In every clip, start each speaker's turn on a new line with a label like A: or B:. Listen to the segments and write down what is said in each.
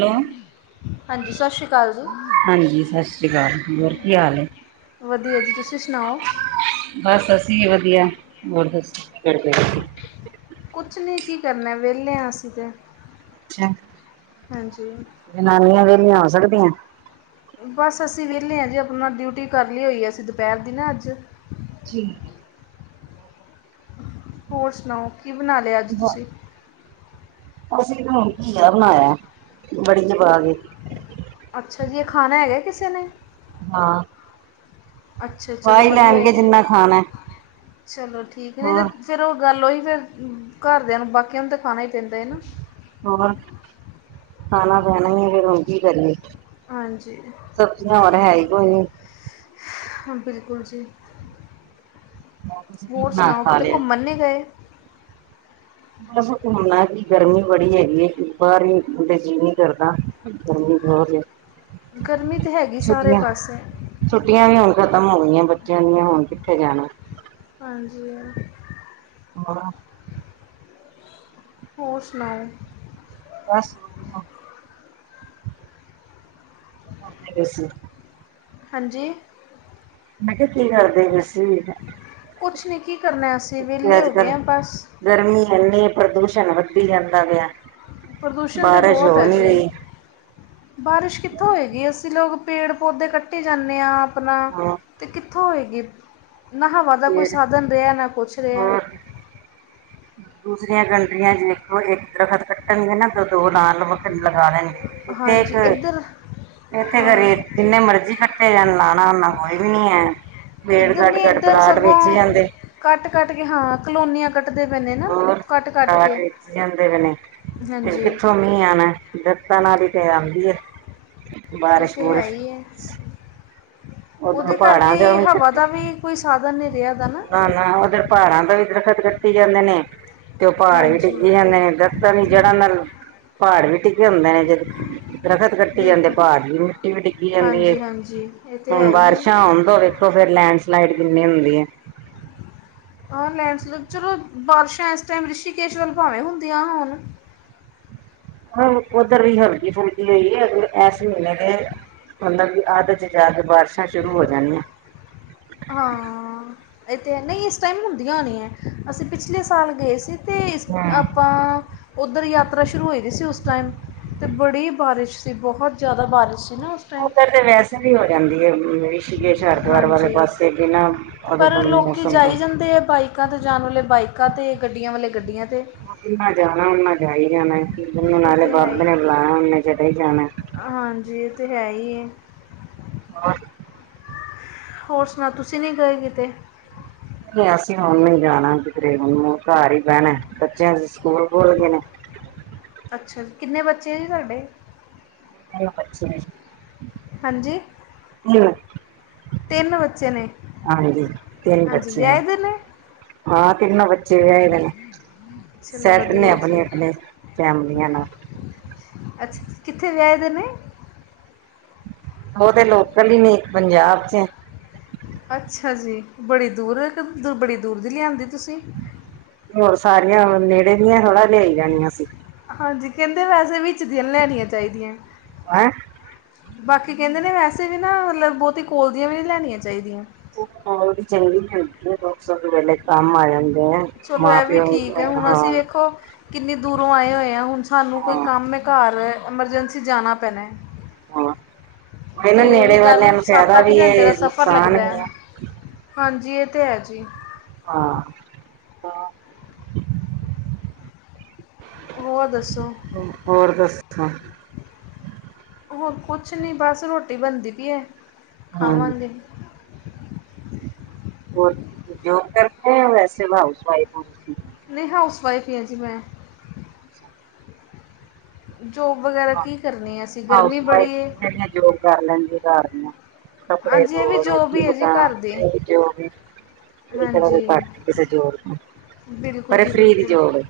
A: Hello?
B: ਹਾਂਜੀ ਸਤਿ ਸ਼੍ਰੀ ਅਕਾਲ ਜੀ
A: ਹਾਂਜੀ, ਸਤਿ ਸ੍ਰੀ ਅਕਾਲ, ਹੋਰ ਕੀ ਹਾਲ ਹੈ।
B: ਵਧੀਆ ਜੀ, ਤੁਸੀਂ ਸੁਣਾਓ।
A: ਬਸ ਅਸੀਂ ਵੀ ਵਧੀਆ। ਹੋਰ ਦੱਸੋ ਕੀ ਕਰਦੇ ਪਏ ਸੀ।
B: ਕੁਛ ਨਹੀਂ। ਕੀ ਕਰਨਾ ਵਿਹਲੇੇ ਹਾਂ, ਅਸੀਂ ਤੇ।
A: ਅੱਛਾ ਜਨਾਨੀਆਂ ਵੇਹਲੀਆਂ ਹੋ ਸਕਦੀਆਂ?
B: ਬਸ ਅਸੀਂ ਵਿਹਲੇ ਹਾਂ ਜੀ, ਆਪਣਾ ਡਿਊਟੀ ਕਰ ਲਈ ਹੋਈ ਹੈ। ਅਸੀਂ ਦੁਪਹਿਰ ਦੀ ਨਾ ਅੱਜ?
A: ਜੀ।
B: ਹੋਰ ਸੁਣਾਓ, ਕੀ ਬਣਾ ਲਿਆ ਅੱਜ ਤੁਸੀਂ।
A: ਅਸੀ ਤਾਂ ਹੁਣ ਘੀਆ ਬਣਾਇਆ ਹੈ, ਵੜੀ ਜੀ ਪਾ ਕੇ।
B: ਅੱਛਾ ਜੀ। ਇਹ ਖਾਣਾ ਹੈਗਾ, ਕਿਸੇ ਨੇ।
A: ਹਾਂ!
B: ਅੱਛਾ
A: ਖਾ
B: ਚਲੋ
A: ਹੀ
B: ਵਧੀਆ ਹੈ
A: ਲੈਣਗੇ
B: ਜੀ।
A: ਜਿੰਨਾ ਖਾਣਾ
B: ਚਲੋ ਠੀਕ ਨਹੀਂ ਤੇ?
A: ਹੋਰ
B: ਚਲੋ ਗੱਲ ਉਹੀ ਫਿਰ, ਘਰਦਿਆਂ ਨੂੰ, ਬਾਕੀਆਂ ਨੂੰ, ਤਾਂ ਖਾਣਾ ਹੀ ਪੈਂਦਾ ਹੈ ਨਾ।
A: ਹੋਰ, ਖਾਣਾ ਪੈਣਾ ਹੀ ਹੈ। ਫਿਰ ਹੁਣ ਕੀ ਕਰੀਏ।
B: ਹਾਂਜੀ
A: ਸਬਜ਼ੀਆਂ ਹੋਰ ਹੈ ਹੀ ਕੋਈ ਨਹੀਂ।
B: ਬਿਲਕੁਲ ਜੀ।
A: ਤੁਸੀਂ ਕੀ
B: ਹੋਰ
A: ਬਣਾ
B: ਸੁਣਾਓ,
A: ਖਾ
B: ਕਿਤੇ
A: ਲਿਆ
B: ਘੁੰਮਣ ਨਹੀਂ ਗਏ।
A: ਬਸ ਘੁੰਮਣਾ ਕਿ। ਗਰਮੀ ਬੜੀ ਹੈਗੀ ਹੈ, ਬਾਹਰ ਨਿਕਲਣ ਤੇ ਜੀ ਨਹੀ ਕਰਦਾ। ਗਰਮੀ ਬਹੁਤ ਹੈ।
B: ਗਰਮੀ ਤਾਂ ਹੈਗੀ, ਸਾਰੇ
A: ਛੁੱਟੀਆਂ
B: ਪਾਸੇ।
A: ਛੁੱਟੀਆਂ ਵੀ ਹੁਣ ਖਤਮ ਹੋ ਗਈਆਂ, ਬੱਚਿਆਂ ਦੀਆਂ, ਹੁਣ ਕਿੱਥੇ ਜਾਣਾ।
B: ਹਾਂਜੀ।
A: ਹੋਰ?
B: ਹੋਰ ਸੁਣਾਓ?
A: ਬਸ! ਵਧੀਆ ਕੀ ਹ [inaudible]
B: ਹਾਂਜੀ?
A: ਮੈਂ ਕਿਹਾ ਕੀ ਕਰਦੇ ਪਏ ਹੋ ਸੀ।
B: ਕੁਛ ਨਹੀਂ ਕੀ ਕਰਨਾ ਅਸੀਂ।
A: ਤੇ
B: ਵਿਹਲੇ
A: ਅੱਜ
B: ਹੋ ਗਏ
A: ਕੱਲ
B: ਹਾਂ ਬਸ।
A: ਗਰਮੀ ਐਂਨੀ ਪ੍ਰਦੂਸ਼ਣ ਵੱਧੀ ਜਾਂਦਾ ਪਿਆ।
B: ਪ੍ਰਦੂਸ਼ਣ ਤਾਂ
A: ਬਾਰਿਸ਼
B: ਬਹੁਤ
A: ਹੋ
B: ਹੈ
A: ਨੀ
B: ਜੀ।
A: ਰਹੀ।
B: ਬਾਰਿਸ਼ ਕਿੱਥੋਂ ਹੋਏਗੀ? ਅਸੀਂ ਲੋਕ ਪੇੜ- ਪੌਧੇ ਕੱਟੀ ਜਾਂਦੇ ਹਾਂ। ਆਪਣਾ
A: ਹਾਂ
B: ਤੇ ਕਿੱਥੋਂ ਹੋਏਗੀ। ਨਾ ਹਵਾ ਦਾ ਕੋਈ
A: ਫੇਰ
B: ਸਾਧਨ ਰਿਹਾ, ਨਾ ਕੁਛ ਰਿਹਾ।
A: ਹੋਰ ਦੂਸਰੀਆਂ ਕੰਟਰੀਆਂ ਵਿੱਚ ਵੇਖੋ, ਇੱਕ ਦਰਖਤ ਕੱਟਣਗੇ ਨਾ, ਦੋ ਲੱਗਣ ਵਕਤ ਲੱਗਣੇ ਨੇ।
B: ਹਾਂਜੀ- ਇੱਧਰ?
A: ਇੱਥੇ
B: ਹਾਂ
A: ਘਰੇ, ਜਿੰਨੇ ਮਰਜੀ ਕੱਟੇ ਜਾਣ! ਲਾਉਣਾ ਨਾ ਕੋਈ ਵੀ ਨੀ ਹੈ। ਪੇੜ
B: ਇੱਧਰ
A: ਕੱਟ-
B: ਨਹੀਂ
A: ਕੱਟ,
B: ਇੱਧਰ
A: ਪਲਾਟ
B: ਸਗੋਂ
A: ਵੇਚੀ ਜਾਂਦੇ।
B: ਕੱਟ- ਕੱਟ ਕੇ ਹਾਂ। ਕਲੋਨੀਆਂ ਕੱਟਦੇ ਪਾਏ ਨੇ ਨਾ।
A: ਹੋਰ
B: ਕੱਟ- ਕੱਟ
A: ਕਾਟ
B: ਕੇ
A: ਵਿੱਚ
B: ਹਾਂਜੀ।
A: ਕਿ ਆਉਣਾ ਹੈ। ਦਰਖਤਾਂ ਨਾਲ ਹੀ ਤੇ ਆਉਂਦੀ ਹੈ।
B: ਇਹ ਤੇ ਹੈ ਹੀ ਹੈ।
A: ਉਧਰੋਂ
B: ਉਹਦੇ
A: ਪਹਾੜਾਂ ਦਾ
B: ਕਰਕੇ
A: ਵੀ
B: ਹਵਾ ਦਾ ਵੀ, ਕੋਈ ਸਾਧਨ ਨਹੀਂ ਰਿਹਾ।
A: ਨਾ ਨਾ ਉਧਰ ਪਹਾੜਾਂ ਤੋਂ ਵੀ ਦਰਖਤ ਕਟੀ ਜਾਂਦੇ ਨੇ ਤੇ ਉਹ ਪਹਾੜ ਵੀ
B: ਹਾਂਜੀ
A: ਡਿੱਗੀ ਜਾਂਦੇ ਨੇ ਇਧਰ ਪਤਾ ਨੀ ਜੜ੍ਹਾਂ ਨਾਲ ਪਹਾੜ ਵੀ ਟਿੱਕੇ ਹੁੰਦੇ ਨੇ। ਜਦ ਦਰਖਤ ਕੱਟੀ ਜਾਂਦੇ
B: ਬਿਲਕੁਲ
A: ਭਾਰ ਦੀ ਮਿੱਟੀ ਵੀ ਡਿੱਗੀ ਜਾਂਦੀ ਹੈ।
B: ਹਾਂਜੀ ਹਾਂਜੀ ਇਹ ਤਾਂ ਹੈ
A: ਹੁਣ
B: ਹੀ ਹੈ
A: ਬਾਰਿਸ਼ਾਂ ਹੋਂਦੋ ਵੇਖੋ ਫੇਰ ਲੈਂਡਸਲਾਈਡ ਕਿੰਨੀ ਹੁੰਦੀ ਹੈ।
B: ਆਹ ਲੈਂਡਸਲਾਈਡ ਚਲੋ ਬਾਰਿਸ਼ਾਂ ਇਸ ਟਾਈਮ ਰਿਸ਼ੀਕੇਸ਼ ਵੱਲ ਭਾਵੇਂ ਹੁੰਦੀਆਂ ਹੁਣ।
A: ਹੁਣ ਉੱਧਰ ਵੀ ਹਲਕੀ ਫੁਲਕੀ ਹੋਈ ਹੈ ਅਗਰ ਇਸ ਮਹੀਨੇ ਦੇ ਹੁੰਦਾ ਵੀ ਅੱਧ ਚ ਜਾ ਕੇ ਬਾਰਿਸ਼ਾਂ ਸ਼ੁਰੂ ਹੋ ਜਾਣੀਆਂ।
B: ਹਾਂ। ਇਹ ਤੇ ਨਹੀਂ ਇਸ ਟਾਈਮ ਹੁੰਦੀਆਂ ਹੋਣੀਆਂ ਅਸੀਂ ਪਿਛਲੇ ਸਾਲ ਗਏ ਸੀ। ਅਤੇ
A: ਹਾਂ
B: ਆਪਾਂ ਉੱਧਰ ਯਾਤਰਾ ਸ਼ੁਰੂ ਹੋਈ ਦੀ ਸੀ ਉਸ ਟਾਈਮ ਅਤੇ ਬੜੀ ਬਾਰਿਸ਼ ਸੀ ਬਹੁਤ ਜ਼ਿਆਦਾ ਬਾਰਿਸ਼ ਸੀ ਨਾ ਉਸ ਟਾਈਮ
A: ਉਧਰ ਤੇ ਵੈਸੇ ਵੀ ਹੋ ਜਾਂਦੀ ਹੈ। ਰਿਸ਼ੀਕੇ ਹਰਿਦੁਵਰ ਵਾਲੇ
B: ਹਾਂਜੀ
A: ਪਾਸੇ ਬਿਨਾਂ ਉਦੋਂ ਮੌਸਮ ਤੋਂ
B: ਦੇ ਹੈ ਬਾਈਕ ਬੈਕਾਂ ਤੇ ਜਾਣ ਵਾਲੇ ਬਾਈਕਾਂ ਅਤੇ ਗੱਡੀਆਂ ਵਾਲੇ ਗੱਡੀਆਂ ਤੇ
A: ਨਾ ਜਾਣਾ ਓਨਾ ਜਾਈ ਜਾਣਾ
B: ਇਹ
A: ਨਾਲੇ
B: ਤਾਂ ਹੈ
A: ਬਾਬੇ
B: ਹੀ
A: ਨੇ ਬੁਲਾਇਆ ਓਨੇ ਚਲੇ ਹੀ ਜਾਣਾ।
B: ਹਾਂਜੀ। ਇਹ ਤਾਂ ਹੈ ਹੀ ਹੈ।
A: ਹਾਂ।
B: ਹੋਰ ਸੁਣਾ ਤੁਸੀਂ ਨਹੀਂ ਗਏ ਕਿਤੇ
A: ਨਹੀਂ। ਅਸੀਂ ਹੁਣ ਨ ਨਹੀਂ ਜਾਣਾ ਤਕਰੀਬਨ ਘਰ ਬੈਹਣਾ ਬੱਚਿਆਂ ਦੇ ਸਕੂਲ ਖੁੱਲ ਗਏ ਨੇ।
B: ਅੱਛਾ ਜੀ। ਕਿੰਨੇ ਬੱਚੇ ਜੀ ਤੁਹਾਡੇ?
A: [inaudible]
B: ਹਾਂਜੀ। ਤਿੰਨ ਬੱਚੇ ਨੇ
A: ਹਾਂਜੀ। ਤਿੰਨ
B: ਹਾਂਜੀ
A: ਬੱਚੇ ਹੈ।
B: ਵਿਆਹੇ ਦੇ ਨੇ
A: ਹਾਂ। ਤਿੰਨ ਬੱਚੇ ਵਿਹਾਇ ਨੇ।
B: ਚਲੋ
A: ਸੈੱਟ ਨੇ
B: ਵਧੀਆ
A: ਆਪਣੀ
B: ਜੀ
A: ਆਪਣੇ ਫੈਮਲੀਆਂ ਨਾਲ।
B: ਅੱਛਾ। ਕਿੱਥੇ ਵਿਆਹੇ ਦੇ ਨੇ?
A: ਉਹ ਤੇ ਲੋਕਲ ਹੀ ਨੀ ਇੱਕ ਪੰਜਾਬ ਚ
B: ਅੱਛਾ ਜੀ। ਬੜੀ ਦੂਰ ਦੀ ਬੜੀ ਦੂਰ ਦੀ ਲਿਆਂਦੀ ਤੁਸੀਂ।
A: ਹੋਰ ਸਾਰੀਆਂ ਨੇੜੇ ਦੀਆਂ ਥੋੜਾ ਲਿਆਈ ਜਾਣੀਆਂ ਸੀ।
B: ਹਾਂਜੀ। ਕਹਿੰਦੇ ਵੈਸੇ ਵਿੱਚਦੀਆਂ ਲੈਣੀਆਂ ਚਾਹੀਦੀਆਂ।
A: ਹੈਂ।
B: ਬਾਕੀ ਕਹਿੰਦੇ ਨੇ ਵੈਸੇ ਵੀ ਨਾ ਮਤਲਬ ਬਹੁਤੀ ਕੋਲ ਦੀਆਂ ਵੀ ਨਹੀਂ ਲੈਣੀਆਂ ਚਾਹੀਦੀਆਂ।
A: ਵੀ ਚੰਗੀ ਹੁੰਦੀ ਲੋਕ ਸਭ ਵੇਲੇ ਕੰਮ ਆ ਜਾਂਦੇ ਆ ਸੇ
B: ਚਲੋ ਇਹ ਵੀ ਠੀਕ ਹੈ ਹੁਣ ਅਸੀਂ ਵੇਖੋ ਕਿੰਨੀ ਦੂਰੋਂ ਆਏ ਹੋਏ ਹਾਂ ਹੁਣ ਸਾਨੂੰ ਕੋਈ
A: ਹਾਂ
B: ਕੰਮ ਮ ਘਰ ਅਮਏਵੇਂਰਜੈਂਸੀ ਜਾਣਾ ਪੈਣਾ।
A: ਹਾਂ ਇਹ ਨਾ
B: ਤੇ ਉਹੀ
A: ਨੇੜੇ ਵਾਲਿਆਂ
B: ਗੱਲ
A: ਨੂੰ
B: ਸੱਤ
A: ਫਾਇਦਾ
B: ਅੱਠ
A: ਵੀ ਹੈ
B: ਘੰਟੇ ਦਾ ਸਫ਼ਰ
A: ਨੁਕਸਾਨ
B: ਲੱਗਦਾ
A: ਵੀ
B: ਹੈ। ਹਾਂਜੀ। ਇਹ ਤੇ ਹੈ ਜੀ।
A: ਹਾਂ।
B: ਹੋਰ ਦੱਸੋ।
A: ਹੋਰ ਦੱਸੋ
B: ਹੋਰ ਕੁਛ ਨਹੀਂ ਬਸ ਰੋਟੀ ਬਣਦੀ ਵੀ ਹੈ ਖਾਵਾਂਗੇ।
A: ਜੋਰ ਕਰਦੇ ਵੈਸੇ ਹਾਊਸ ਵਾਈਫ ਹੋ
B: ਨਹੀਂ ਹਾਊਸ ਵਾਈਫ ਹੀ ਹਾਂ ਜੀ ਮੈਂ।
A: ਅੱਛਾ।
B: ਜੋਬ ਵਗੈਰਾ ਕੀ ਕਰਨੀ ਹੈ। ਅਸੀਂ ਗਰਮੀ
A: ਹਾਊਸ ਵਾਈਫ
B: ਬੜੀ ਹੈ।
A: ਜਿਹੜੀਆਂ ਜੋਬ ਕਰ ਲੈਂਦੇ ਘਰ ਦੀਆਂ। ਕੱਪੜੇ
B: ਹਾਂਜੀ ਇਹ ਵੀ
A: ਧੋ,
B: ਜੋਬ
A: ਰੋਟੀ
B: ਹੀ ਹੈ ਜੀ
A: ਪਾਕਾ,
B: ਘਰ ਦੀ
A: ਇਹ ਵੀ ਜੋਬ ਨੇ। ਇਹ ਕਿਹੜਾ ਕੋਈ
B: ਹਾਂਜੀ
A: ਘੱਟ ਕਿਸੇ ਜੋਬ ਤੋਂ ਪਰ
B: ਬਿਲਕੁਲ
A: ਇਹ
B: ਜੀ
A: ਫ੍ਰੀ ਦੀ
B: ਬਿਲਕੁਲ
A: ਜੋਬ ਹੈ।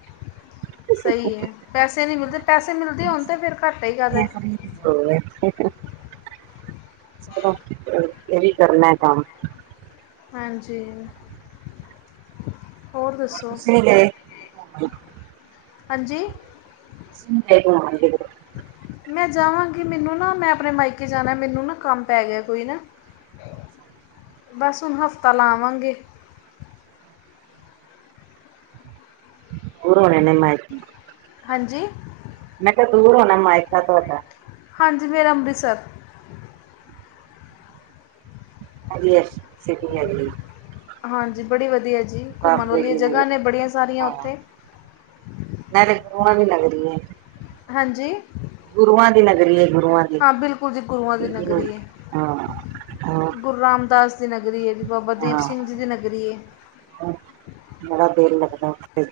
B: ਸਹੀ ਹੈ। ਪੈਸੇ ਨਹੀਂ ਮਿਲਦੇ ਪੈਸੇ ਮਿਲਦੇ ਹੋਣ ਤਾਂ ਫਿਰ ਘੱਟਾ ਹੀ ਕਹਿ ਦਾ।
A: ਇਹ ਫ੍ਰੀ ਦੀ ਚਲੋ ਇਹ ਵੀ ਕਰਨਾ ਕੰਮ।
B: ਹਾਂਜੀ, ਹੋਰ ਦੱਸੋ?
A: [unintelligible]
B: ਹਾਂਜੀ।
A: ਸੂਟ ਇਹ ਕਮਾਲ ਦਿਖਦਾ ਹੈ।
B: ਮੈਂ ਜਾਵਾਂਗੀ ਮੈਨੂੰ ਨਾ ਮੈਂ ਆਪਣੇ ਮਾਇਕੇ ਜਾਣਾ, ਮੈਨੂੰ ਨਾ ਕੰਮ ਪੈ ਗਿਆ ਕੋਈ ਨਾ।
A: ਅੱਛਾ।
B: ਬਸ ਹੁਣ ਹਫ਼ਤਾ ਲਾਵਾਂਗੇ।
A: ਹੋਰ ਹੋਣੇ ਨੇ ਮੈਚ।
B: ਹਾਂਜੀ।
A: ਮੈਂ ਕਿਹਾ ਦੂਰ ਹੋਣਾ ਮਾਇਕਾ ਤੁਹਾਡਾ।
B: ਹਾਂਜੀ ਮੇਰਾ ਅੰਮ੍ਰਿਤਸਰ।
A: ਵਧੀਆ, ਛੇਤੀ ਆਜੀ।
B: ਹਾਂਜੀ, ਬੜੀ ਵਧੀਆ ਜੀ
A: ਬਾਪ
B: ਘੁੰਮਣ ਵਾਲੀਆਂ
A: ਵੇਲੀ
B: ਜਗ੍ਹਾ
A: ਨਗਰੀ।
B: ਨੇ ਬੜੀਆਂ ਸਾਰੀਆਂ ਉੱਥੇ।
A: ਮੈਂ ਤੇ [unintelligible] ਲੱਗ ਰੀ ਐ।
B: ਹਾਂਜੀ।
A: ਗੁਰੂਆਂ ਦੀ ਨਗਰੀ ਹੈ, ਗੁਰੂਆਂ ਦੀ।
B: ਹਾਂ ਬਿਲਕੁਲ ਜੀ ਗੁਰੂਆਂ ਦੀ ਨਗਰੀ
A: ਹਾਂ
B: ਹੈ।
A: ਹਾਂ
B: ਗੁਰੂ ਰਾਮਦਾਸ ਦੀ ਨਗਰੀ ਹੈ, ਬਾਬਾ ਦੀਪ ਸਿੰਘ ਜੀ
A: ਹਾਂ
B: ਦੀ ਨਗਰੀ ਹੈ।
A: ਬੜਾ ਦੇਰ ਲੱਗਦਾ ਉੱਥੇ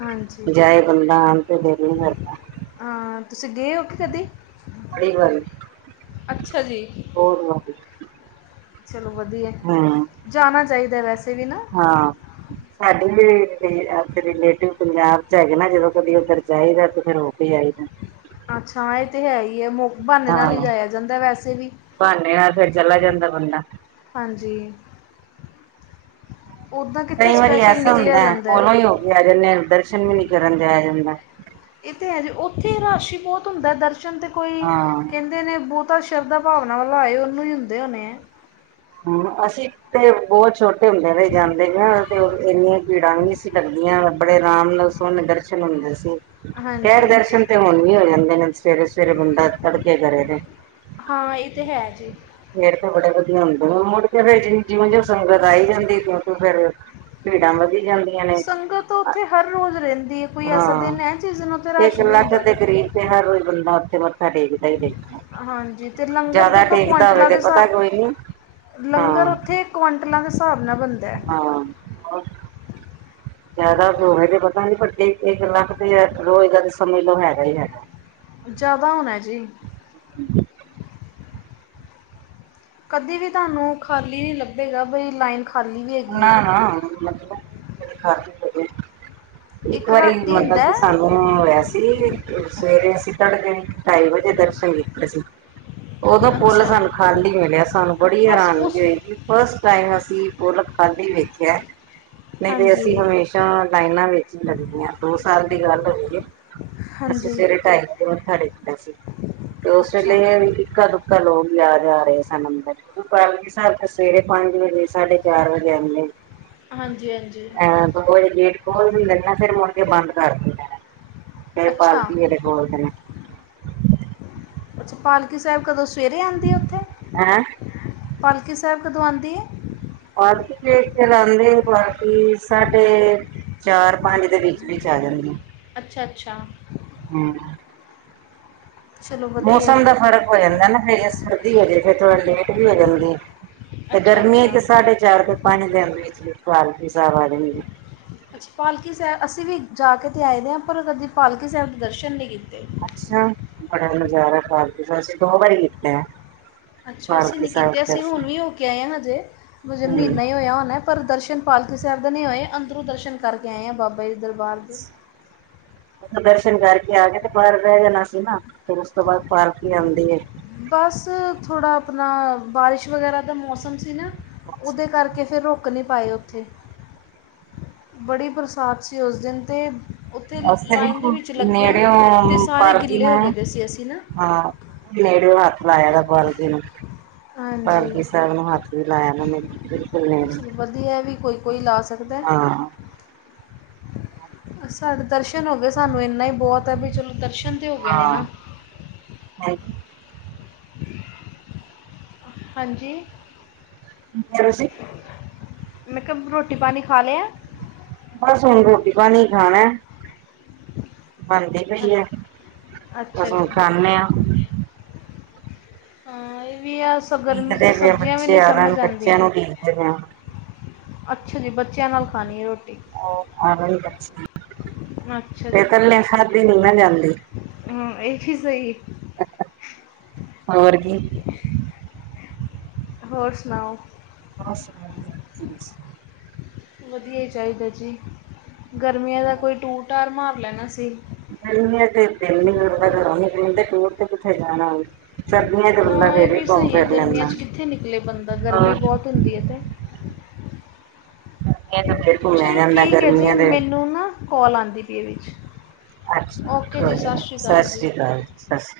B: ਹਾਂਜੀ
A: ਜਾਏ। ਬੰਦਾ ਆਨ ਤੇ ਦਿਲ ਹੀ ਨਹੀਂ ਕਰਦਾਂ।
B: ਹਾਂ ਤੁਸੀਂ ਗਏ ਹੋ, ਕਿ ਕਦੀ
A: ਬੜੀ ਵਾਰੀ
B: ਅੱਛਾ ਜੀ।
A: ਬਹੁਤ ਲੰਬੀ।
B: ਚਲੋ ਵਧੀਆ।
A: ਹੂੰ।
B: ਜਾਣਾ ਚਾਹੀਦਾ ਵੈਸੇ ਵੀ ਨਾ।
A: ਹਾਂ। ਸਾਡੇ ਵੀ ਰਿਲੇਟਿਵ ਪੰਜਾਬ 'ਚ ਹੈਗੇ ਨਾ, ਜਦੋਂ ਕਦੇ ਉੱਧਰ ਜਾਈਦਾ ਤੇ ਫੇਰ ਹੋ ਕੇ ਆਏਦਾ।
B: ਅੱਛਾ, ਇਹ ਤੇ ਹੈ ਹੀ ਹੈ। ਬਹਾਨੇ ਨਾਲ
A: ਹਾਂ
B: ਜਾਇਆਂ ਜਾਂਦਾ, ਵੈਸੇ ਵੀ
A: ਬਹਾਨੇ ਨਾਲ ਫਿਰ ਚਲਾ ਜਾਂਦਾ ਬੰਦਾ
B: ਹਾਂਜੀ। ਉੱਦਾਂ ਕਿੱਥੇ
A: ਕਈ ਵਾਰੀ
B: ਸਪੈਸ਼ਲ
A: ਐਸਾ
B: ਨਿਕਲਿਆ
A: ਹੁੰਦਾ
B: ਜਾਂਦਾ ਹੈ।
A: ਕੋਲੋਂ ਹੀ ਹੋ ਕੇ ਆ ਜਾਂਦੇ ਦਰਸ਼ਨ ਵੀ ਨਹੀਂ ਕਰਨ ਜਾਇਆ ਜਾਂਦਾ ਹੈ।
B: ਇਹ ਤਾਂ ਹੈ ਜੀ ਉੱਥੇ ਰਸ਼ ਹੀ ਬਹੁਤ ਹੁੰਦਾ, ਦਰਸ਼ਨ ਤੇ ਕੋਈ ਕਹਿੰਦੇ।
A: ਹਾਂ
B: ਕਹਿੰਦੇ ਨੇ ਬਹੁਤਾ ਸ਼ਰਧਾ ਭਾਵਨਾ ਵੱਲੋਂ ਆਏ, ਉਹਨੂੰ ਹੀ ਹੁੰਦੇ ਹੋਣੇ ਹੈ।
A: ਹੂੰ ਅਸੀਂ ਤੇ ਬਹੁਤ ਛੋਟੇ ਹੁੰਦਿਆਂ ਤੋਂ ਹੀ ਜਾਂਦੇ, ਹਾਂ ਤੇ ਉੱਥੇ ਇੰਨੇ। ਭੀੜਾਂ ਵੀ ਨਹੀਂ ਸੀ, ਲੱਗਦੀਆਂ ਬੜੇ ਆਰਾਮ ਨਾਲ ਸੋਹਣੇ ਦਰਸ਼ਨ ਹੁੰਦੇ ਸੀ। ਖੈਰ
B: ਹਾਂਜੀ
A: ਦਰਸ਼ਨ ਤੇ ਹੁਣ ਵੀ ਹੋ ਜਾਂਦੇ ਨੇ, ਸਵੇਰੇ-ਸਵੇਰੇ ਬੰਦਾ ਤੜਕੇ ਕਰੇ ਜੇ।
B: ਹਾਂ ਇਹ ਤੇ ਹੈ ਜੀ।
A: ਫੇਰ ਤੇ ਬੜੇ ਵਧੀਆ ਹੁੰਦੇ, ਮੁੜ ਕੇ ਫਿਰ ਜਿ ਜਿਉਂ ਜਿਉਂ ਸੰਗਤ ਆਈ ਜਾਂਦੀ ਤਿਉਂ ਤਿਉਂ ਫੇਰ। ਭੀੜਾਂ ਵਧੀ। ਜਾਂਦੀਆਂ ਨੇ
B: ਸੰਗਤ ਉੱਥੇ ਹਰ ਰੋਜ਼ ਰਹਿੰਦੀ ਹੈ, ਕੋਈ ਐਸਾ
A: ਹਾਂ
B: ਦਿਨ ਹੈ, ਜਿਸ ਦਿਨ ਉੱਥੇ ਰਸ਼ ਨਹੀਂ ਹੁੰਦਾ।
A: ਉੱਥੇ ਹਰ ਰੋਜ਼ ਬੰਦਾ ਉੱਥੇ ਮੱਥਾ ਟੇਕਦਾ ਹੀ ਟੇਕਦਾ।
B: ਹਾਂਜੀ ਤੇ ਲੰਗਰ
A: ਜ਼ਿਆਦਾ
B: ਦੇਖੋ,
A: ਟੇਕਦਾ ਹੋਵੇ
B: ਕੁਆਂਟਲਾਂ
A: ਤੇ
B: ਦੇ
A: ਪਤਾ
B: ਹਿਸਾਬ
A: ਕੋਈ ਨੀ
B: ਲੰਗਰ
A: ਹਾਂ
B: ਉੱਥੇ। ਕੁਆਂਟਲਾਂ ਦੇ ਹਿਸਾਬ ਨਾਲ ਬਣਦਾ। ਹੈ,
A: ਹਾਂ। ਜ਼ਿਆਦਾ ਹੋਵੇ ਤੇ ਪਤਾ ਨੀ ਵੇ ਇੱਕ ਲੱਖ ਤੇ ਯ ਰੋਜ਼ ਦਾ ਸਮੇਂ ਲੋ ਹੈਗਾ ਹੀ ਹੈਗਾ।
B: ਜ਼ਿਆਦਾ ਹੋਣਾ ਜੀ।
A: [unintelligible]
B: ਕਦੇ ਵੀ ਤੁਹਾਨੂੰ ਖਾਲੀ ਨਹੀਂ ਲੱਬੇਗਾ, ਬਈ ਲਾਈਨ। ਖਾਲੀ ਵੀ ਹੈਗੀ ਹੈ
A: ਨਾ-ਨਾ। ਇੱਕ ਵਾਰੀ
B: ਰਾਤੀ ਹੁੰਦਾ
A: ਮਤਲਬ ਕਿ
B: ਹੈ।
A: ਸਾਨੂੰ ਹੋਇਆ ਸੀ, ਸਵੇਰੇ ਅਸੀਂ ਤੜਕੇ। ਢਾਈ ਵਜੇ ਦਰਸ਼ਨ ਕੀਤੇ ਸੀ। ਉਦੋਂ ਪੁੱਲ
B: ਅੱਛਾ
A: ਸਾਨੂੰ ਖਾਲੀ ਮਿਲਿਆ ਸਾਨੂੰ ਬੜੀ
B: ਬਸ
A: ਹੈਰਾਨਗੀ
B: ਉਸ
A: ਹੋਏਗੀ। ਫਸਟ ਟਾਈਮ ਅਸੀਂ ਪੋਲਕ ਖਾਧੀ ਵੇਖਿਆ, ਨਹੀਂ ਤੇ
B: ਹਾਂਜੀ
A: ਅਸੀਂ ਹਮੇਸ਼ਾ ਲਾਈਨਾਂ ਵਿੱਚ ਲੱਗਦੀਆਂ ਦੋ ਸਾਲ ਦੀ ਗੱਲ ਹੋਈ ਹੈ। ਅਸੀਂ
B: ਹਾਂਜੀ
A: ਸਵੇਰੇ ਟਾਈਮ ਕੇ ਮੱਥਾ ਟੇਕਣਾ ਸੀ, ਤੇ ਉਸ
B: ਅੱਛਾ
A: ਵੇਲੇ ਇਹ ਵੀ ਇੱਕ ਦੁ ਕਾ ਲੋਂਕ ਵੀ ਆ ਜਾ ਰਹੇ ਸਨ ਅੰਦਰ। ਕਰ ਸਾ ਸਵੇਰੇ ਪੰਜ ਵਜੇ ਸਾਡੇ ਚਾਰ ਵਜੇ ਆਦੇ।
B: ਹਾਂਜੀ-ਹਾਂਜੀ।
A: ਗੇਟ ਖੋਲ ਵੀ ਲੈਂਣਾ ਫਿਰ ਮੁੜ ਕੇ ਬੰਦ ਕਰ ਲੈਣਾ, ਫਿਰ
B: ਅੱਛਾ
A: ਪਾਲਕੀ ਵੇਲੇ ਖੋਲਦੇ ਆ।
B: ਅੱਛਾ ਪਾਲਕੀ ਸਾਹਿਬ ਕਦੋਂ ਸਵੇਰੇ ਆਦੀ ਉੱਥੇ?
A: ਹੈਂ
B: ਪਾਲਕੀ ਸਾਹਿਬ ਕਦੋਂ ਆਉਂਦੀ ਏ?
A: ਪਾਲਕੀ ਦੇਖ ਕੇ ਲਉਦੇ ਬਾਕੀ ਸਾਡੇ ਚਾਰ ਪੰਜ ਦੇ ਵਿੱਚ-ਵਿੱਚ ਆ ਜਾਂਦੀ।
B: ਅੱਛਾ-ਅੱਛਾ।
A: ਹੂੰ-ਹੂੰ।
B: ਚਲੋ ਵਧੀਆ ਹੈ।
A: ਮੌਸਮ ਦਾ ਫ਼ਰਕ ਹੋ ਜਾਂਦਾ ਨਾ ਫਿਰ ਜੇ ਸਰਦੀ ਹੋਜੇ ਫੇਰ ਥੋੜਾ ਲੇਟ ਵੀ ਹੋ ਜਾਂਦੀ ਹੈ। ਤੇ
B: ਅੱਛਾ
A: ਗਰਮੀਆਂ
B: ਅੱਛਾ
A: ਤੇ ਸਾਢੇ ਚਾਰ ਤੇ ਪੰਜ ਦਿਨ ਵਿੱਚ-ਵਿੱਚ ਪਾਲਕੀ ਸਾਬ ਆ ਜਾਂਦੀ।
B: ਅੱਛਾ ਪਾਲਕੀ ਸਾਹਿਬ ਅਸੀਂ ਵੀ ਜਾ ਕੇ ਤਾਂ ਆਏ ਦੇ ਹਾਂ ਪਰ ਕਦੇ ਪਾਲਕੀ ਸਾਹਿਬ ਦੇ ਦਰਸ਼ਨ ਨਹੀਂ ਕੀਤੇ।
A: ਅੱਛਾ ਬੜਾ ਨਜ਼ਾਰਾ ਪਾਲਕੀ ਦਾ ਅਸੀਂ ਦੋ ਵਾਰੀ ਕੀਤੇ ਆ।
B: ਅੱਛਾ ਅਸੀਂ ਨਹੀਂ ਕੀਤੇ ਅਸੀਂ ਹੁਣ ਵੀ ਹੋ ਕੇ ਆਏ ਹਾਂ ਹਜੇ, ਮੁਜੇ ਮਹੀਨਾ ਹੀ ਹੋਇਆ ਹੁਣਾ। ਪਰ ਦਰਸ਼ਨ ਪਾਲਕੀ ਸਾਹਿਬ ਦਾ ਨਹੀਂ ਹੋਇਆ ਅੰਦਰੋਂ ਦਰਸ਼ਨ ਕਰਕੇ ਆਏ ਆ ਬਾਬਾ ਜੀ ਦਰਬਾਰ। ਦੇ
A: [unintelligible] ਉਥ ਦਰਸ਼ਨ ਕਰਕੇ ਆ ਕੇ ਤੇ ਬਾਹਰ ਬਹਿ ਜਾਣਾ ਸੀ ਨਾ ਫਰ ਉਸ ਤੋਂ ਬਾਅਦ ਪਾਲਕੀ ਆਂਦੀ ਏ।
B: ਬਸ ਥੋੜ੍ਹਾ ਆਪਣਾ ਬਾਰਿਸ਼ ਵਗੈਰਾ ਦਾ ਮੌਸਮ ਸੀ ਨਾ। ਉਹਦੇ ਕਰਕੇ ਫਿਰ ਰੁ ਕ ਨਹੀਂ ਪਾਏ ਉੱਥੇ। ਬੜੀ ਬਰਸਾਤ ਸੀ ਉਸ ਦਿਨ ਤੇ।
A: ਅ ਬਿਲਕੁਲ ਨੇੜੇਓ
B: ਅਤੇ ਸਾਰੇ
A: ਪਰਦੀ
B: ਗਿੱਲੇ ਹੋ
A: ਮੈਂ,
B: ਗਏ ਦੇ ਸੀ ਅਸੀਂ ਨਾ
A: ਹਾਂ। ਨੇੜਿਓਂ ਹੱਥ ਲਾਇਆ ਦਾ ਪਾਲਕੀ ਨੂੰ।
B: ਹਾਂਜੀ
A: ਪਾਲਕੀ ਸਾਹਿਬ ਨੂੰ ਹੱਥ ਵੀ ਲਾਇਆ ਮੈਂ ਬਿਲਕੁਲ ਨੇੜਿਓਂ।
B: ਚਲੋ ਵਧੀਆ ਵੀ ਕੋਈ ਕੋਈ ਲਾ ਸਕਦਾ। ਸਾਡੇ ਦਰਸ਼ਨ ਹੋ ਗਏ ਸਾਨੂੰ ਇੰਨਾ ਹੀ ਬਹੁਤ ਹੈ ਵੀ ਚਲੋ ਦਰਸ਼ਨ ਤੇ ਹੋ ਗਏ ਨੇ ਨਾ।
A: ਹਾਂ।
B: ਹਾਂਜੀ।
A: ਕੀ ਕਿਹਾ ਤੁਸੀਂ?
B: ਮੈਂ ਕਿਹਾ ਰੋਟੀ ਪਾਣੀ ਖਾ ਲਿਆ?
A: ਬਸ ਹੁਣ ਰੋਟੀ ਪਾਣੀ ਈ ਖਾਣਾ। ਬਣਦੀ ਪਈ ਆ,
B: ਅੱਛ- ਅੱਛਾ
A: ਬਸ ਹੁਣ
B: ਜੀ
A: ਖਾਨੇ ਆ।
B: ਹਾਂ ਇਹ ਵੀ ਆ ਗਰਮੀ ਕ
A: ਉਡੀਕਦੇ
B: ਤਾਂ
A: ਪਏ
B: ਸਬਜ਼ੀਆਂ ਵੀ
A: ਬੱਚੇ
B: ਨਹੀਂ
A: ਆਰਨ
B: ਸਮਝ
A: ਬੱਚਿਆਂ
B: ਆਉਂਦੀਆਂ।
A: ਨੂੰ ਉਡੀਕਦੇ ਪਏ ਆ।
B: ਅੱਛਾ ਜੀ ਬੱਚਿਆਂ ਨਾਲ ਖਾਣੀ ਹੈ ਰੋਟੀ।
A: ਰ ਆਰਨ ਲਕਸ਼ਮੀ।
B: ਅੱਛਾ ਜੀ
A: ਫਿਰ ਕੱਲੇ ਖਾਧੀ ਨੀ ਨਾ ਜਾਂਦੀ।
B: ਹਮ, ਇਹ ਵੀ ਸਹੀ
A: ਹੋਰ ਕੀ।
B: ਹੋਰ ਸੁਣਾਓ?
A: [inaudible]
B: ਵਧੀਆ ਹੀ ਚਾਹੀਦਾ ਜੀ, ਗਰਮੀਆਂ ਦਾ ਕੋਈ ਟੂਰ-ਟਾਰ ਮਾਰ ਲੈਣਾ ਸੀ।
A: ਨਹੀਂ ਤੇ ਦਿਲ ਨਹੀ ਕਰਦਾ ਘਰੋਂ ਨਿਕਲਣ ਤੇ, ਟੂਰ ਤੇ ਕਿੱਥੇ ਜਾਣਾ ਕਰਨੀ ਹ ਗੱਲਾਂ
B: ਹਾਂ ਇਹ
A: ਫੇਰ ਵੀ ਘੁੰਮ
B: ਸਹੀ ਹੈ
A: ਫਿਰ
B: ਗਰਮੀਆਂ
A: ਲੈਂਦਾ,
B: 'ਚ ਕਿੱਥੇ ਨਿਕਲੇ ਬੰਦਾ
A: ਹੋਰ
B: [inaudible]
A: ਇਹ ਤੇ ਫੇਰ ਘੁੰਮਿਆ
B: ਚਲੋ
A: ਜਾਂਦਾ
B: ਠੀਕ ਐ ਜੀ,
A: ਗਰਮੀਆਂ ਦੇ
B: ਮੈਨੂੰ ਨਾ ਕੋਲ ਆਉਂਦੀ ਪਈ ਏ ਵਿੱਚ।
A: ਅੱਛਾ, ਕੋਈ ਨੀ ਸਤਿ ਸ਼੍ਰੀ ਅਕਾਲ ਜੀ, ਸਤਿ ਸ਼੍ਰੀ ਅਕਾਲ।